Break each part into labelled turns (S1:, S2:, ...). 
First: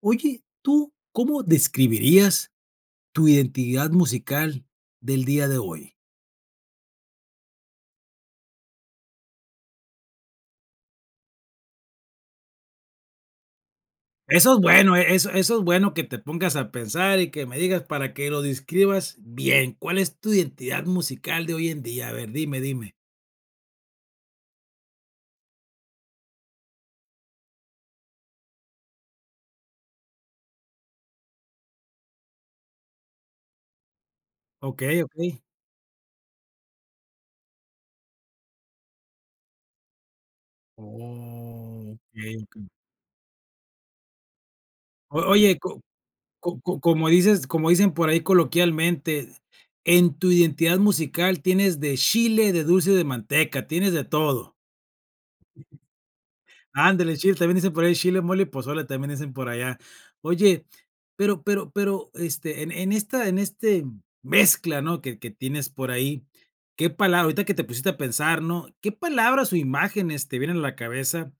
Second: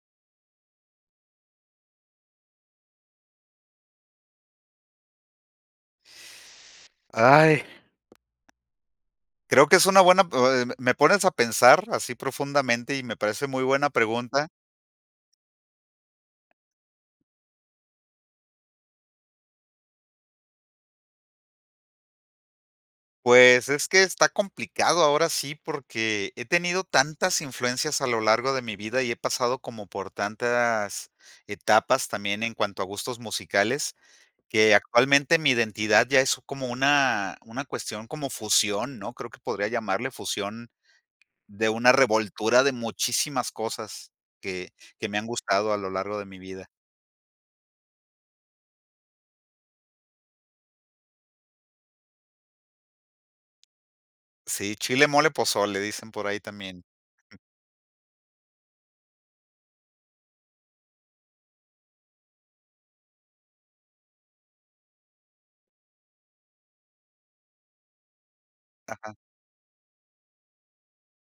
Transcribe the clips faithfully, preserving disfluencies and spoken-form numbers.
S1: Oye, ¿tú cómo describirías tu identidad musical del día de hoy?
S2: Ay, creo que es una buena, eh, me pones a pensar así profundamente y me parece muy buena pregunta.
S1: Eso es bueno, e eso eso es bueno que te pongas a pensar y que me digas para que lo describas bien. ¿Cuál es tu identidad musical de hoy en día? A ver, dime, dime.
S2: Pues es que está complicado ahora sí porque he tenido tantas influencias a lo largo de mi vida y he pasado como por tantas etapas también en cuanto a gustos musicales, que
S1: Okey,
S2: actualmente
S1: okey.
S2: mi identidad ya es como una, una cuestión como fusión, ¿no? Creo que podría llamarle fusión de una
S1: Okey,
S2: revoltura
S1: okey.
S2: de muchísimas cosas que, que me
S1: O
S2: han
S1: oye, co
S2: gustado a lo largo de mi
S1: co
S2: vida.
S1: co como dices como dicen por ahí coloquialmente, en tu identidad musical tienes de chile, de dulce, de manteca, tienes de todo.
S2: Sí, chile, mole, pozole, dicen por ahí también.
S1: Ándale, chile, también dicen por ahí chile, mole y pozole, también dicen por allá. Oye, pero pero pero, este, en en esta en este mezcla, ¿no?, que que tienes por ahí, ¿qué palabra ahorita que te pusiste a pensar, ¿no?, qué
S2: Ajá.
S1: palabras o imágenes te vienen a la cabeza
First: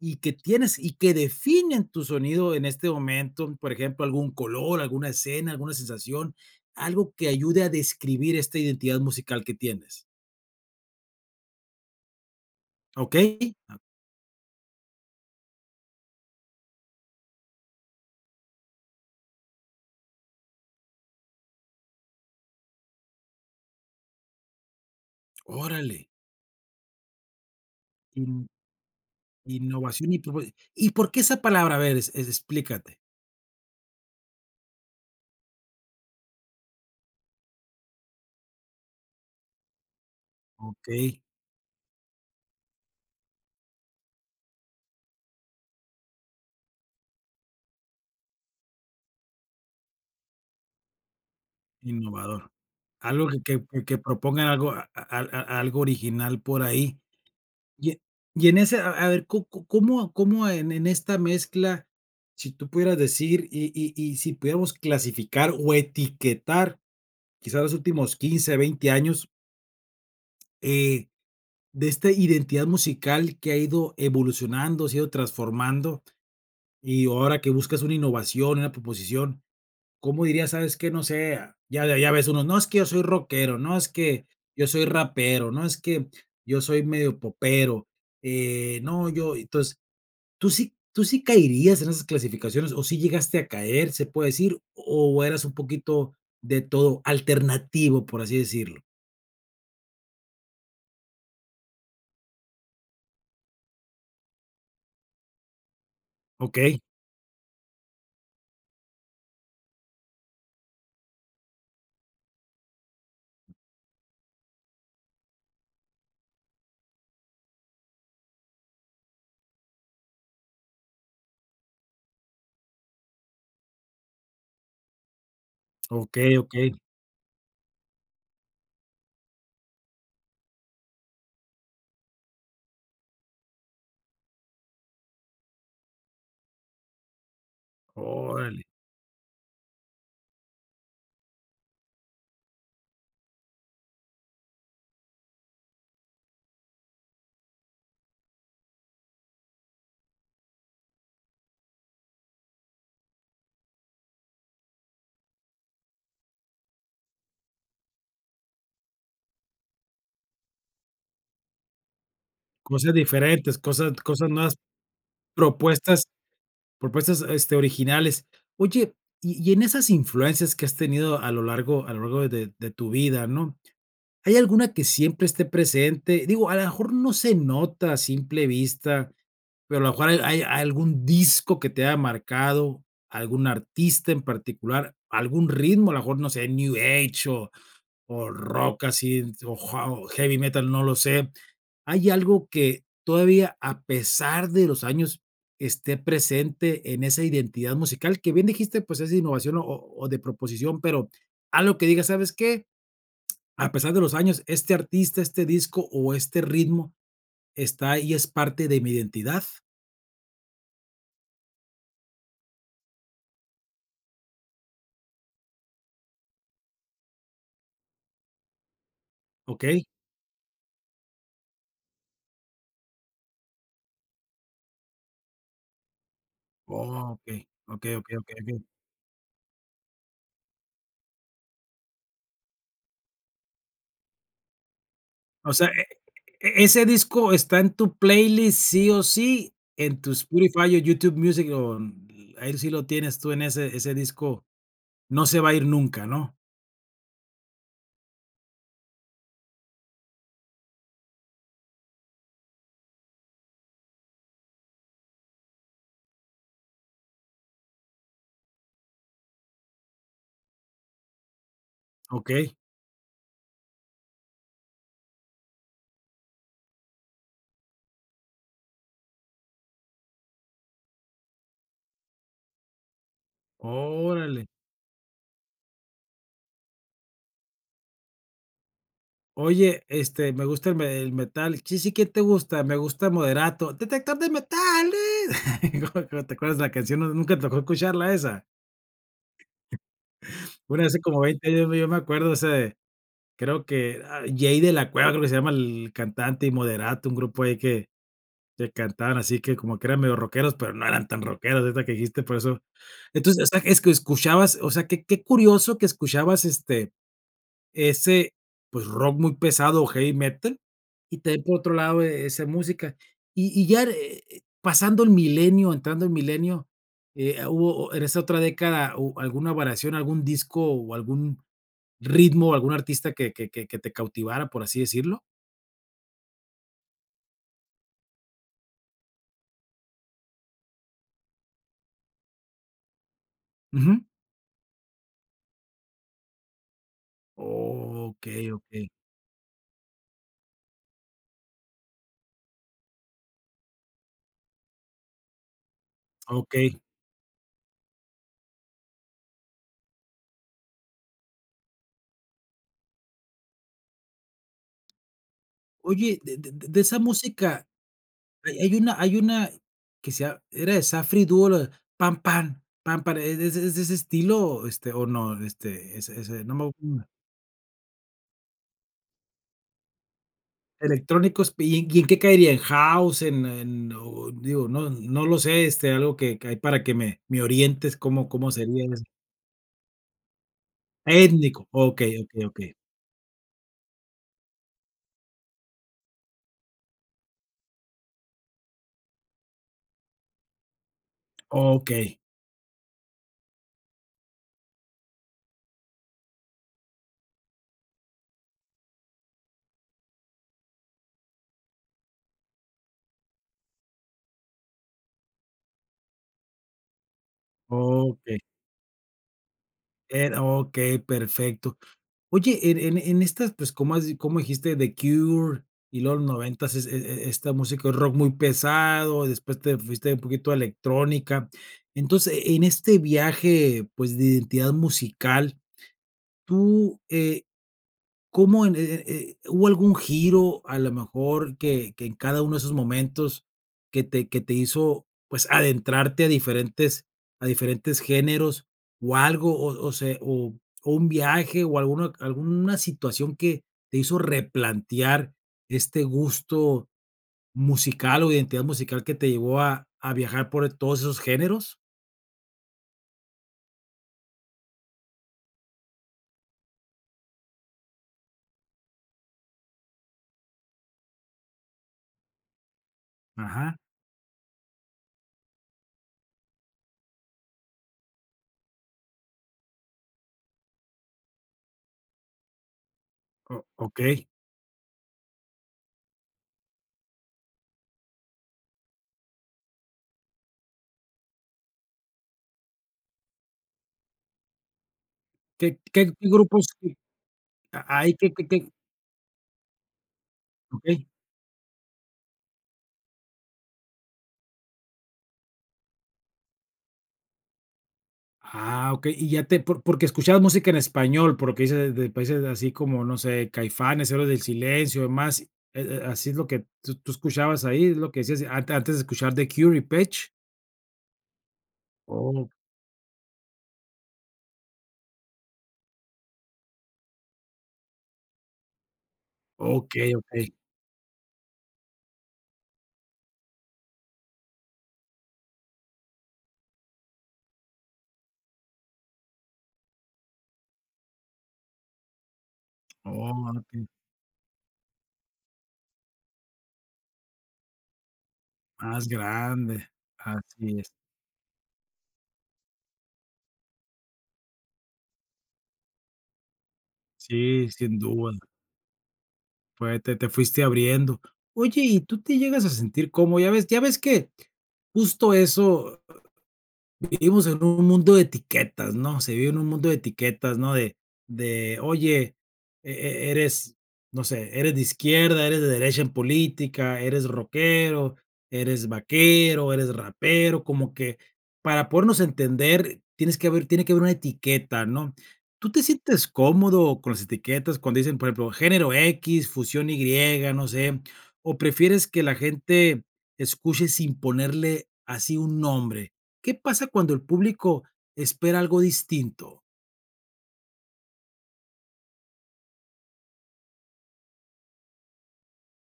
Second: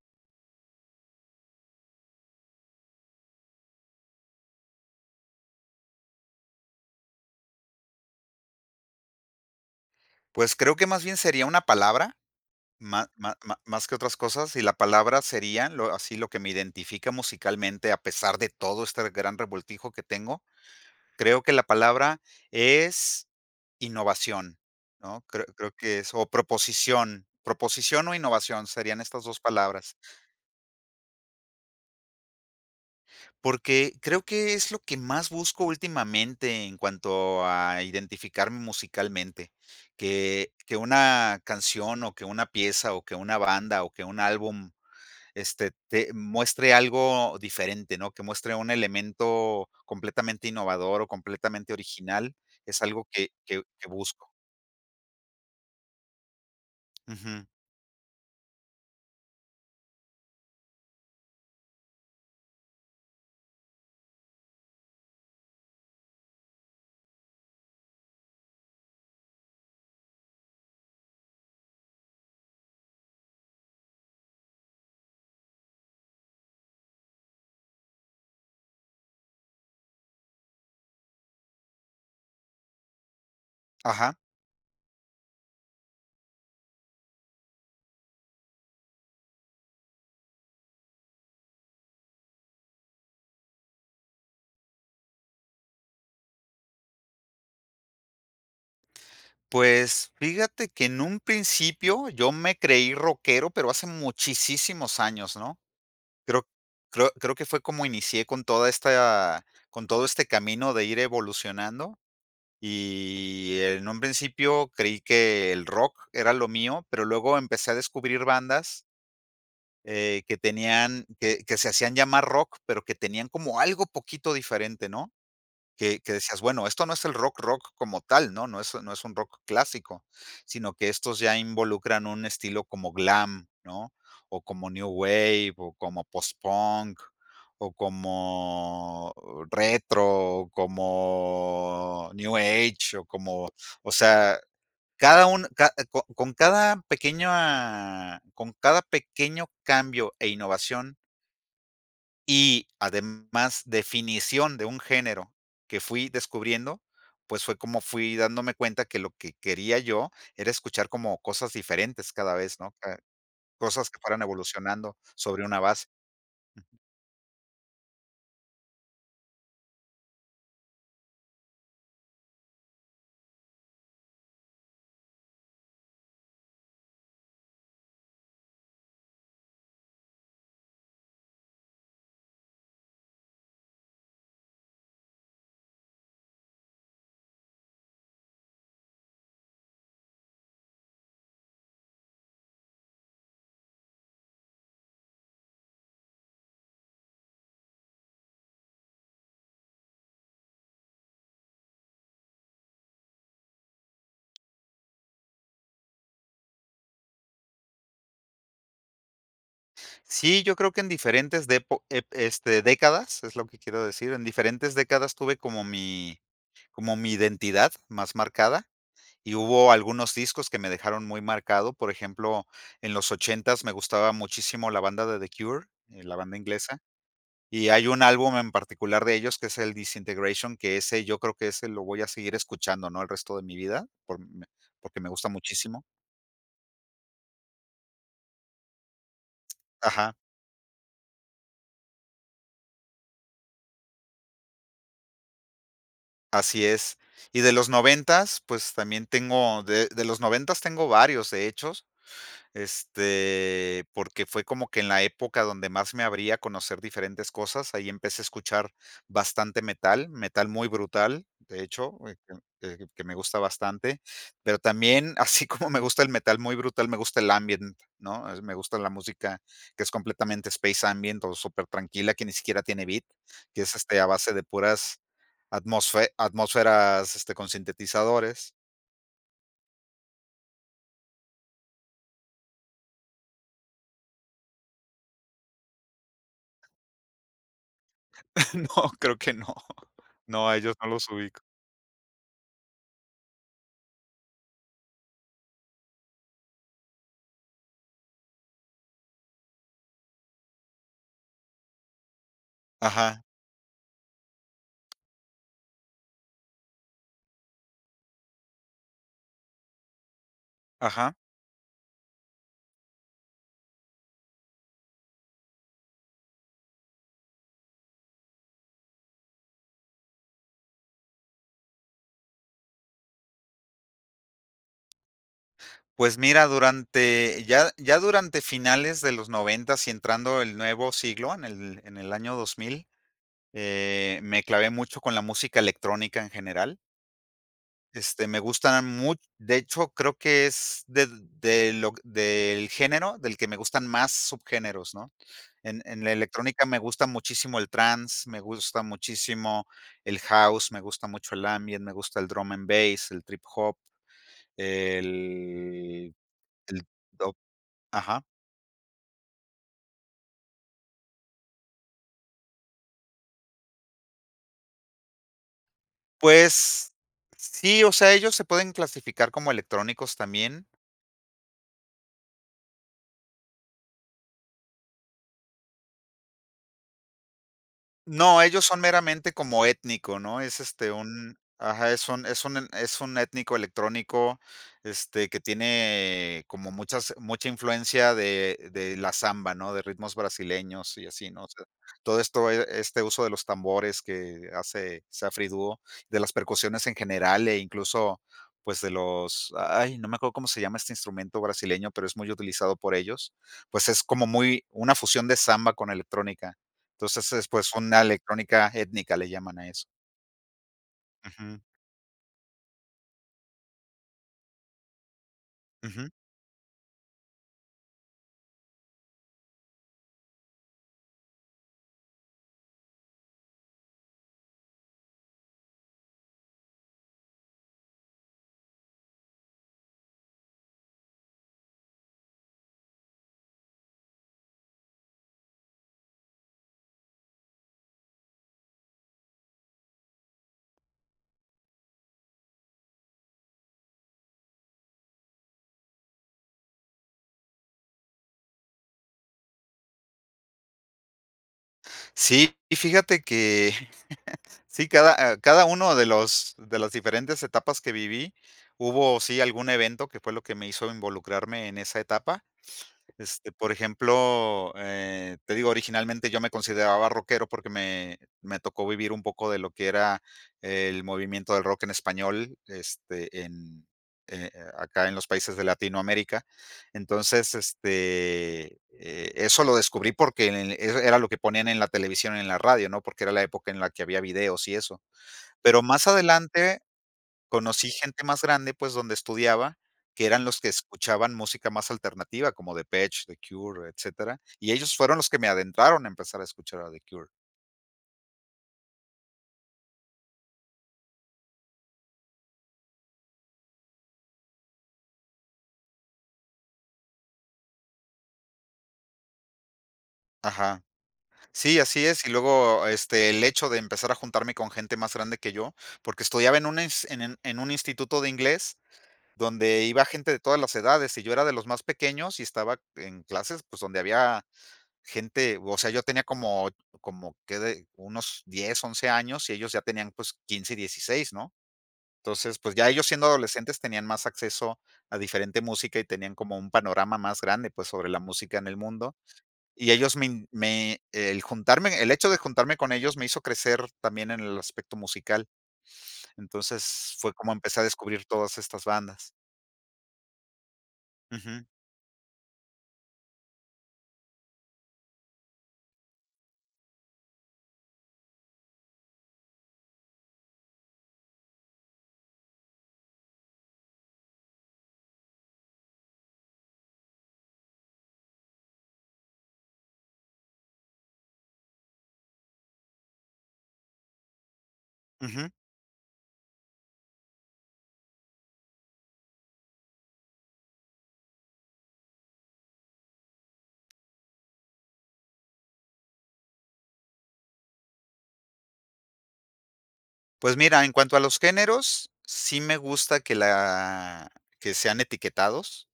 S1: y que tienes y que definen tu sonido en este momento? Por ejemplo, algún color, alguna escena, alguna sensación, algo que ayude a describir esta identidad musical que tienes,
S2: Pues creo que más bien sería una palabra, má
S1: ¿ok?
S2: má má más que otras cosas, y la palabra sería lo así lo que me identifica musicalmente, a pesar de todo este gran revoltijo que tengo. Creo que la palabra es innovación, ¿no? Creo creo que
S1: Órale.
S2: es o proposición, proposición o innovación serían estas dos palabras.
S1: Innovación y propo, ¿y por qué esa palabra? A ver, es es- explícate.
S2: Porque creo que es lo que más busco últimamente en cuanto a identificarme musicalmente, que que
S1: Okey,
S2: una canción, o que una pieza, o que una banda, o que un álbum, este, te muestre algo diferente, ¿no? Que muestre un elemento completamente innovador, o completamente original,
S1: innovador.
S2: es algo
S1: Algo
S2: que
S1: que
S2: que
S1: que que
S2: que
S1: que
S2: busco.
S1: propongan algo a a a algo original por ahí.
S2: Ujú.
S1: Y e y en ese, a a ver, ¿có có cómo cómo en en esta mezcla, si tú pudieras decir y y y si pudiéramos clasificar o etiquetar, quizás los últimos quince veinte años, eh, de esta identidad musical que ha ido evolucionando, se ha ido transformando, y ahora que buscas una innovación, una proposición, ¿cómo dirías, sabes qué? No sé, ya ya ya ves unos, no, es que yo soy rockero, no, es
S2: Ajá.
S1: que yo soy rapero, no, es que yo soy medio popero, eh, no, yo entonces, ¿tú sí tú sí caerías en esas clasificaciones o sí llegaste a caer, se puede decir, o eras un poquito de todo, alternativo, por así decirlo?
S2: Pues, fíjate que en un principio yo me creí rockero, pero hace muchísimos años, ¿no? Creo
S1: Okey,
S2: creo creo que fue como inicié con toda esta con todo este camino de ir evolucionando, y en un principio creí que el rock era lo mío, pero luego empecé a descubrir bandas, eh, que tenían que que se hacían llamar rock, pero que tenían como algo poquito diferente, ¿no? Que que
S1: okey,
S2: decías, bueno,
S1: okey,
S2: esto no es el rock, rock como tal, ¿no? No es no es un rock clásico, sino que estos ya involucran un estilo como glam, ¿no? O como new wave, o como post-punk, o
S1: órale,
S2: como retro, o como new age, o como, o sea, cada un ca eh, co con cada pequeña con cada pequeño cambio e innovación y además, definición de un género que fui descubriendo, pues, fue como fui dándome cuenta que lo que quería yo era escuchar como cosas diferentes cada vez, ¿no?
S1: cosas
S2: Ca
S1: diferentes,
S2: cosas
S1: cosas
S2: que fueran
S1: cosas nuevas,
S2: evolucionando sobre una base.
S1: propuestas. Propuestas, este, originales. Oye, y y en esas influencias que has tenido a lo largo a lo largo de de tu vida, ¿no? ¿Hay alguna que siempre esté presente? Digo, a lo mejor no se nota a simple vista, pero a lo mejor hay hay algún disco que te haya marcado, algún artista en particular, algún ritmo, a lo mejor, no sé, new age o o rock así, o ja o heavy metal, no lo sé. ¿Hay algo que todavía, a pesar de los años, esté presente en esa identidad musical? Que bien dijiste, pues, es innovación o o de proposición, pero algo que digas, ¿sabes qué? A pesar de los años, este artista, este disco o este ritmo está ahí, es parte de mi identidad,
S2: Sí, yo creo que en diferentes depo ep este, décadas, es lo que quiero decir, en diferentes décadas tuve como mi como mi identidad más marcada, y hubo
S1: ¿okey?
S2: algunos discos que me dejaron muy marcado. Por ejemplo, en los ochentas me gustaba muchísimo la banda de The Cure, eh, la banda inglesa.
S1: Okey,
S2: Y hay
S1: okey,
S2: un
S1: okey, okey,
S2: álbum en
S1: okey.
S2: particular de ellos, que es el Disintegration, que ese yo creo que ese lo voy a seguir escuchando, ¿no?, el resto de mi vida, por me porque me gusta
S1: O sea, e
S2: muchísimo.
S1: e ese disco está en tu playlist sí o sí, en tu
S2: Ajá,
S1: Spotify o YouTube Music, o n- ahí sí lo tienes tú en ese ese disco. No se va a ir nunca, ¿no?
S2: así es. Y de los noventas, pues, también tengo de de los noventas tengo varios, de hecho. Este, porque fue como que en la época donde más me abría a conocer diferentes cosas, ahí empecé a escuchar bastante metal, metal muy brutal, de hecho, eh, que
S1: Okey,
S2: que- que me gusta bastante, pero también, así como me gusta el metal muy brutal, me gusta el ambient, ¿no? Es- Me gusta la música que es completamente space ambient o súper tranquila, que ni siquiera tiene beat, que es este, a base de
S1: órale.
S2: puras atmósfe- atmósferas este, con sintetizadores.
S1: Oye, este, me gusta el me el metal. Sí, sí, ¿quién te gusta? Me gusta Moderato. ¡Detector de metales! ¿Cómo cómo te acuerdas de la canción? ¿No nunca te tocó escucharla esa?
S2: No, creo que no. No, a ellos
S1: Bueno,
S2: no
S1: hace
S2: los
S1: como
S2: ubico.
S1: veinte años, ¿no? Yo me acuerdo ese, de, creo que, ah, Jay de la Cueva, creo que se llama el cantante, y Moderato, un grupo ahí que que cantaban así que como que eran medio rockeros, pero no eran tan rockeros, ahorita que dijiste, por eso.
S2: Ajá.
S1: Entonces, o sea, es que escuchabas, o sea, qué qué curioso que escuchabas, este, ese, pues, rock muy pesado o heavy metal,
S2: Ajá.
S1: y también por otro lado, e- esa música. Y y ya, eh, eh, pasando el milenio, entrando el milenio, eh, ah, hubo o- en esa otra década, ¿hu alguna variación, algún disco o algún ritmo, algún artista que que que que te cautivara, por así decirlo?
S2: Pues mira, durante ya ya durante finales de los noventas y entrando el nuevo siglo, en el en el año dos mil,
S1: Ujú.
S2: eh, me clavé mucho con la música electrónica en general. Este, me
S1: Okey, okey,
S2: gustan mu de hecho, creo que es de de lo del género del que me gustan más subgéneros, ¿no? En en la electrónica me
S1: okey.
S2: gusta muchísimo el trance, me gusta muchísimo el house, me gusta mucho el ambient, me gusta el drum and bass, el trip hop, el
S1: Oye, de de de de
S2: el
S1: esa música.
S2: Ajá.
S1: Hay hay una hay una que sea era de Safri y Duo, la de pan Pam, Pam, Pam, ¿es es es de ese estilo, este, o no? Este, ese ese, no me
S2: Pues
S1: acuerdo,
S2: sí, o sea, ellos se pueden clasificar como electrónicos también.
S1: electrónicos, ¿y en ¿y en qué caería? ¿En house? ¿En en o digo, no no lo sé, este, algo que que hay para que me me orientes cómo
S2: No,
S1: cómo
S2: ellos son
S1: sería eso?
S2: meramente como étnico, ¿no? Es, este, un
S1: Étnico,
S2: ajá, es
S1: okey,
S2: un
S1: okey,
S2: es un
S1: okey.
S2: es un étnico electrónico, este, que tiene como muchas mucha influencia de de la samba, ¿no? De ritmos brasileños y así, ¿no? O sea,
S1: Okey,
S2: todo esto, e este uso de los tambores que hace Saffry Duo, de las percusiones en general e incluso, pues, de los ay, no me acuerdo cómo se llama este instrumento brasileño, pero es muy utilizado por ellos, pues, es como muy una fusión de samba con electrónica. Entonces, es, pues, una
S1: okey.
S2: electrónica étnica, le llaman a eso.
S1: Era okey,
S2: Ujú,
S1: perfecto. Oye, en en en estas, pues, como has como dijiste, The Cure y
S2: ujú.
S1: los noventas es e e esta música rock muy pesado, después te fuiste un poquito a electrónica. Entonces, en este viaje, pues, de identidad musical, tú, eh, ¿cómo en eh eh, eh, hubo algún giro, a lo mejor, que que en cada uno de esos momentos que te que te hizo, pues, adentrarte a diferentes a diferentes géneros, o algo, o o se o o un viaje, o alguna alguna situación que te hizo replantear este gusto musical, o identidad musical que te llevó a a viajar por todos esos géneros?
S2: Sí, y fíjate que sí, cada, ah, cada uno de los de las diferentes etapas que viví, hubo, sí, algún evento que fue lo que me hizo involucrarme en esa etapa. Este, por
S1: Ajá,
S2: ejemplo, eh, te digo, originalmente yo me consideraba rockero porque me, me tocó vivir un poco de lo que era el movimiento del rock en español, este,
S1: o
S2: en,
S1: okey.
S2: eh, eh, acá en los países de Latinoamérica. Entonces, este, eh, eso lo descubrí porque en- e- era lo que ponían en la televisión, y en la radio, ¿no? Porque era la época en la que había videos y eso.
S1: ¿Qué
S2: Pero
S1: qué
S2: más
S1: qué grupos,
S2: adelante conocí
S1: hay?
S2: gente
S1: ¿Qué
S2: más
S1: qué qué?
S2: grande, pues, donde estudiaba, que eran los que
S1: Okey.
S2: escuchaban música más alternativa, como Depeche, The Cure, etcétera, y ellos fueron los que me adentraron a empezar a escuchar a The Cure.
S1: Ah, okey. Y ya te por Porque escuchabas música en español, porque lo dices de países así como, no sé, Caifanes, Héroes del Silencio, demás, ¿e e así es lo que tú tú escuchabas ahí? ¿Es lo que decías ante antes de escuchar The Cure y Pitch?
S2: Ajá. Sí, así es, y
S1: Oh,
S2: luego, este, el hecho de empezar a juntarme con gente más grande que yo, porque estudiaba en un ins en en en un instituto de inglés donde iba
S1: okey,
S2: gente de
S1: okey.
S2: todas las edades, y yo era de los más pequeños y estaba en clases, pues, donde había gente, o sea, yo tenía como como que de unos diez, once años, y ellos ya tenían, pues, quince y dieciséis, ¿no? Entonces, pues, ya ellos siendo
S1: Oh,
S2: adolescentes
S1: okey.
S2: tenían más acceso a diferente música y tenían como un panorama más grande, pues, sobre la música en el
S1: Más
S2: mundo.
S1: grande.
S2: Y ellos me in
S1: Así es.
S2: me el juntarme el hecho de juntarme con ellos me hizo crecer también en el aspecto musical. Entonces, fue como
S1: Sí,
S2: empecé a
S1: sin
S2: descubrir
S1: duda.
S2: todas estas bandas.
S1: Pues te te fuiste abriendo.
S2: Ujú,
S1: Oye, ¿y tú te llegas a sentir cómodo? Ya ves ya ves que justo eso vivimos en un mundo de etiquetas, ¿no? Se vive en un mundo de etiquetas, ¿no? De, de oye, e- e- eres, no sé, eres de izquierda, eres de derecha en política, eres rockero, eres vaquero, eres rapero, como que para podernos entender tienes que haber, tiene que haber una etiqueta, ¿no?
S2: ujú.
S1: ¿Tú te sientes cómodo con las etiquetas cuando dicen, por ejemplo, género X, fusión Y, no sé? ¿O prefieres que la gente escuche sin ponerle así un nombre? ¿Qué pasa cuando el público espera algo distinto?
S2: Pues mira, en cuanto a los géneros, sí me gusta que la que sean etiquetados.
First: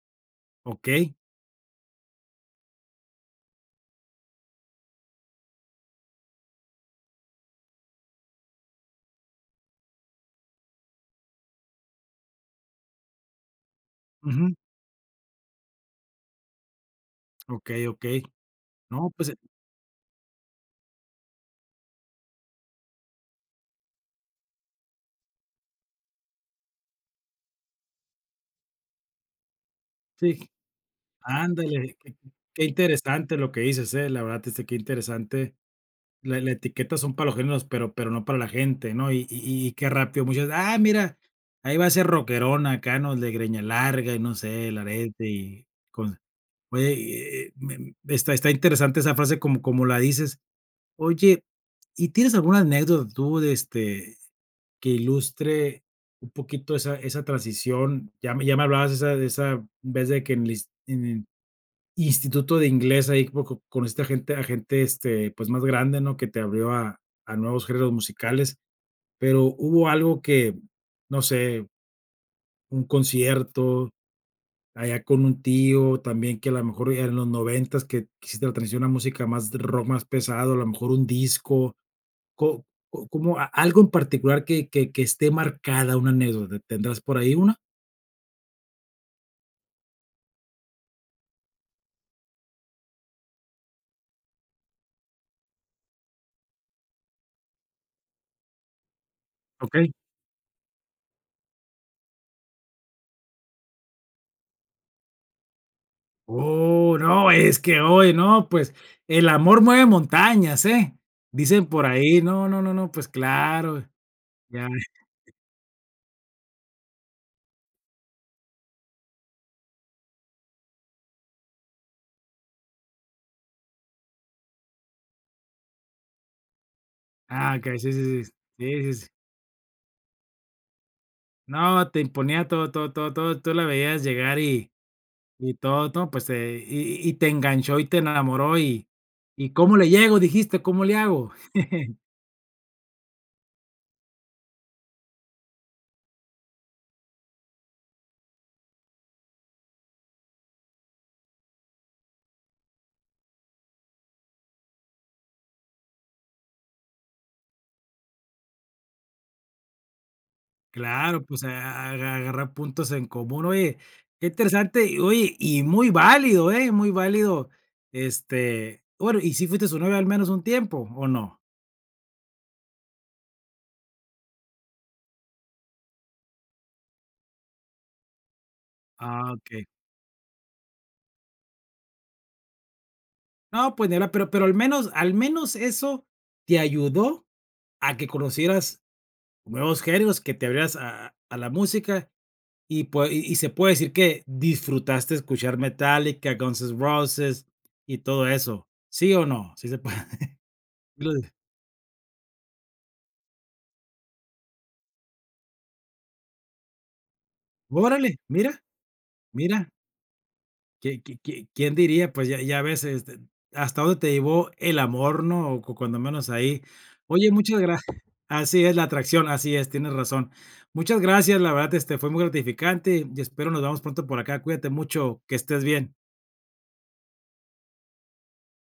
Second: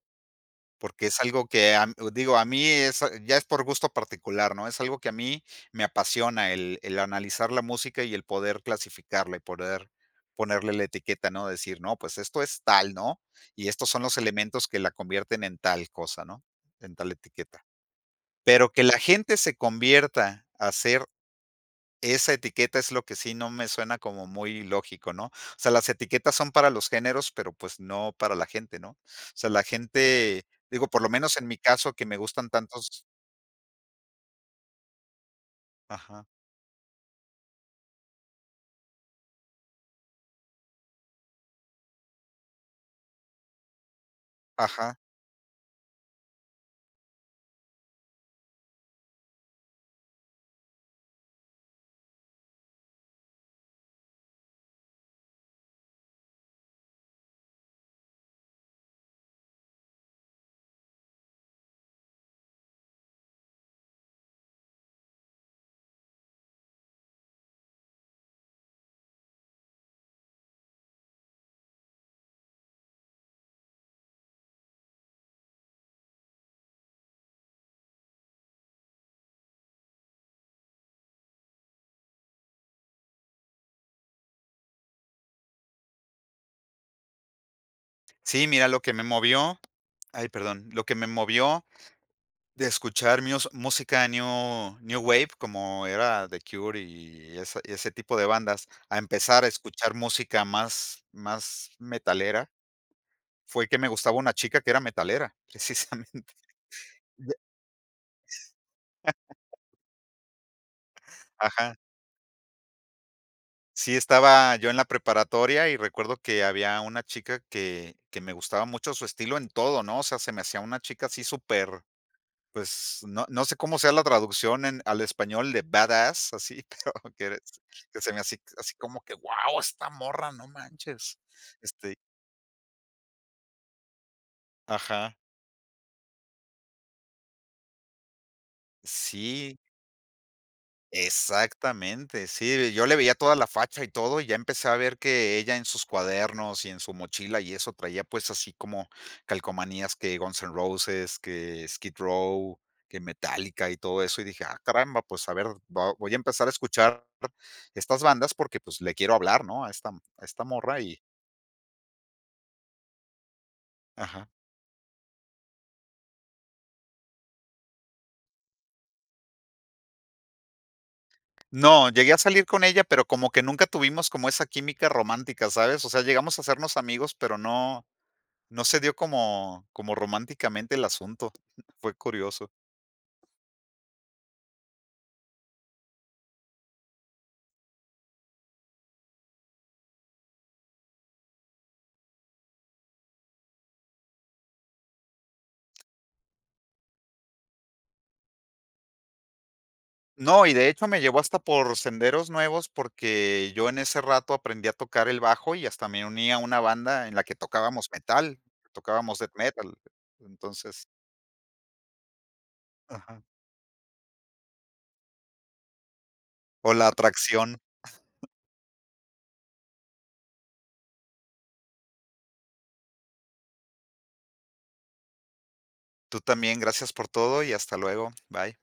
S2: Porque
S1: Okey,
S2: es algo que a digo, a mí es eh, ya es por gusto particular, ¿no? Es algo que a mí me apasiona el el analizar la música y el poder clasificarla y poder ponerle la etiqueta, ¿no? Decir: "No, pues esto es tal, ¿no? Y estos son los
S1: ujú,
S2: elementos que la convierten en tal cosa, ¿no? En tal etiqueta".
S1: okey, okey.
S2: Pero que la
S1: No, pues, eh,
S2: gente se convierta a ser esa etiqueta es lo que sí no me suena como muy lógico, ¿no? O sea, las etiquetas son para los géneros, pero, pues, no para la gente, ¿no? O sea, la gente,
S1: sí,
S2: digo, por lo menos en mi caso,
S1: ándale,
S2: que
S1: qué
S2: me gustan
S1: qué
S2: tantos.
S1: interesante lo que dices, eh, la verdad, este, qué interesante.
S2: Ajá,
S1: La la etiqueta son para los géneros, pero pero no para la gente, ¿no? Y y y qué rápido muchas: "Ah, mira, ahí va a ser rockerón acá, ¿no?, el de greña larga y no sé, el
S2: ajá.
S1: arete y con". Oye, eh, me m está está interesante esa frase como como la dices. Oye, ¿y tienes alguna anécdota tú de, este, que ilustre un poquito esa esa transición? Ya me ya me hablabas esa de esa vez de que en el ins en el instituto de inglés ahí como co conociste a gente a gente, este, pues, más grande, ¿no? Que te abrió a a nuevos géneros musicales, pero, ¿hubo algo que, no sé, un concierto allá con un tío también que a lo mejor en los noventas que hiciste la transición a música más rock, más pesado, a lo mejor un disco, Co co como a algo en particular que que que esté marcada una anécdota, ¿tendrás por ahí una?
S2: Sí, mira, lo que me movió ay, perdón, lo que me movió de escuchar mius música new new wave, como era The Cure y esa y ese tipo de bandas, a empezar a
S1: Okey.
S2: escuchar música más más metalera, fue que me gustaba una chica que era metalera, precisamente.
S1: Oh, no,
S2: Ya-
S1: es que hoy, no, pues, el amor mueve montañas, ¿eh? Dicen
S2: Ajá.
S1: por ahí, no, no, no, no, pues claro,
S2: Sí, estaba
S1: ya.
S2: yo en la preparatoria y recuerdo que había una chica que que me gustaba mucho su estilo en todo, ¿no? O sea, se me hacía una chica así súper, pues, no no sé cómo sea la traducción en al español de badass, así, pero que eres
S1: Ah, okey, sí,
S2: que se me
S1: sí, sí,
S2: hacía así
S1: sí, sí,
S2: como
S1: sí.
S2: que: "Guau, esta morra, no manches".
S1: No,
S2: Este
S1: te imponía todo, todo, todo, todo, tú la veías llegar y
S2: ajá,
S1: y todo, todo, pues, eh, y y te enganchó y te enamoró y y,
S2: sí.
S1: ¿cómo le llego?, dijiste, ¿cómo le hago?
S2: Exactamente, sí, yo le veía toda la facha y todo, y ya empecé a ver que ella en sus cuadernos y en su mochila y eso traía pues así como calcomanías que Guns N' Roses, que Skid Row, que Metallica y todo eso, y dije: "Ah, caramba, pues a ver, va voy a empezar a escuchar estas bandas porque, pues, le quiero hablar, ¿no?, a esta a esta morra", y
S1: Claro, pues, a aga agarrar puntos en común. Oye, qué
S2: ajá.
S1: interesante, y oye, y muy válido, ¿eh? Muy válido, este, bueno, ¿y si fuiste su novia al menos un tiempo, o no?
S2: No, llegué a salir con ella, pero como que nunca tuvimos como esa química romántica, ¿sabes? O sea, llegamos a hacernos amigos, pero no no se dio
S1: Ah, okey.
S2: como como románticamente el asunto. Fue curioso.
S1: No, pues, ni hablar, pero pero al menos al menos eso te ayudó a que conocieras nuevos géneros, que te abrieras a a la música, y pue y y se puede decir que disfrutaste escuchar Metallica, Guns N' Roses y todo eso, ¿sí o no? Sí se puede.
S2: No, y de hecho me llevó hasta por senderos nuevos, porque yo en ese rato aprendí a tocar el bajo y hasta me uní a una banda en la que tocábamos
S1: Órale,
S2: metal,
S1: mira,
S2: tocábamos death
S1: mira.
S2: metal. Entonces
S1: ¿Qui qui qui quién diría? Pues ya ya ves, este,
S2: ajá.
S1: hasta dónde te llevó el amor, ¿no? O cu cuando menos ahí.
S2: O la
S1: Oye, muchas
S2: atracción.
S1: gracias así es, la atracción, así es, tienes razón. Muchas gracias, la verdad, este, fue muy gratificante y espero nos vemos pronto por acá. Cuídate mucho, que estés bien.
S2: Tú también, gracias por todo y hasta luego. Bye.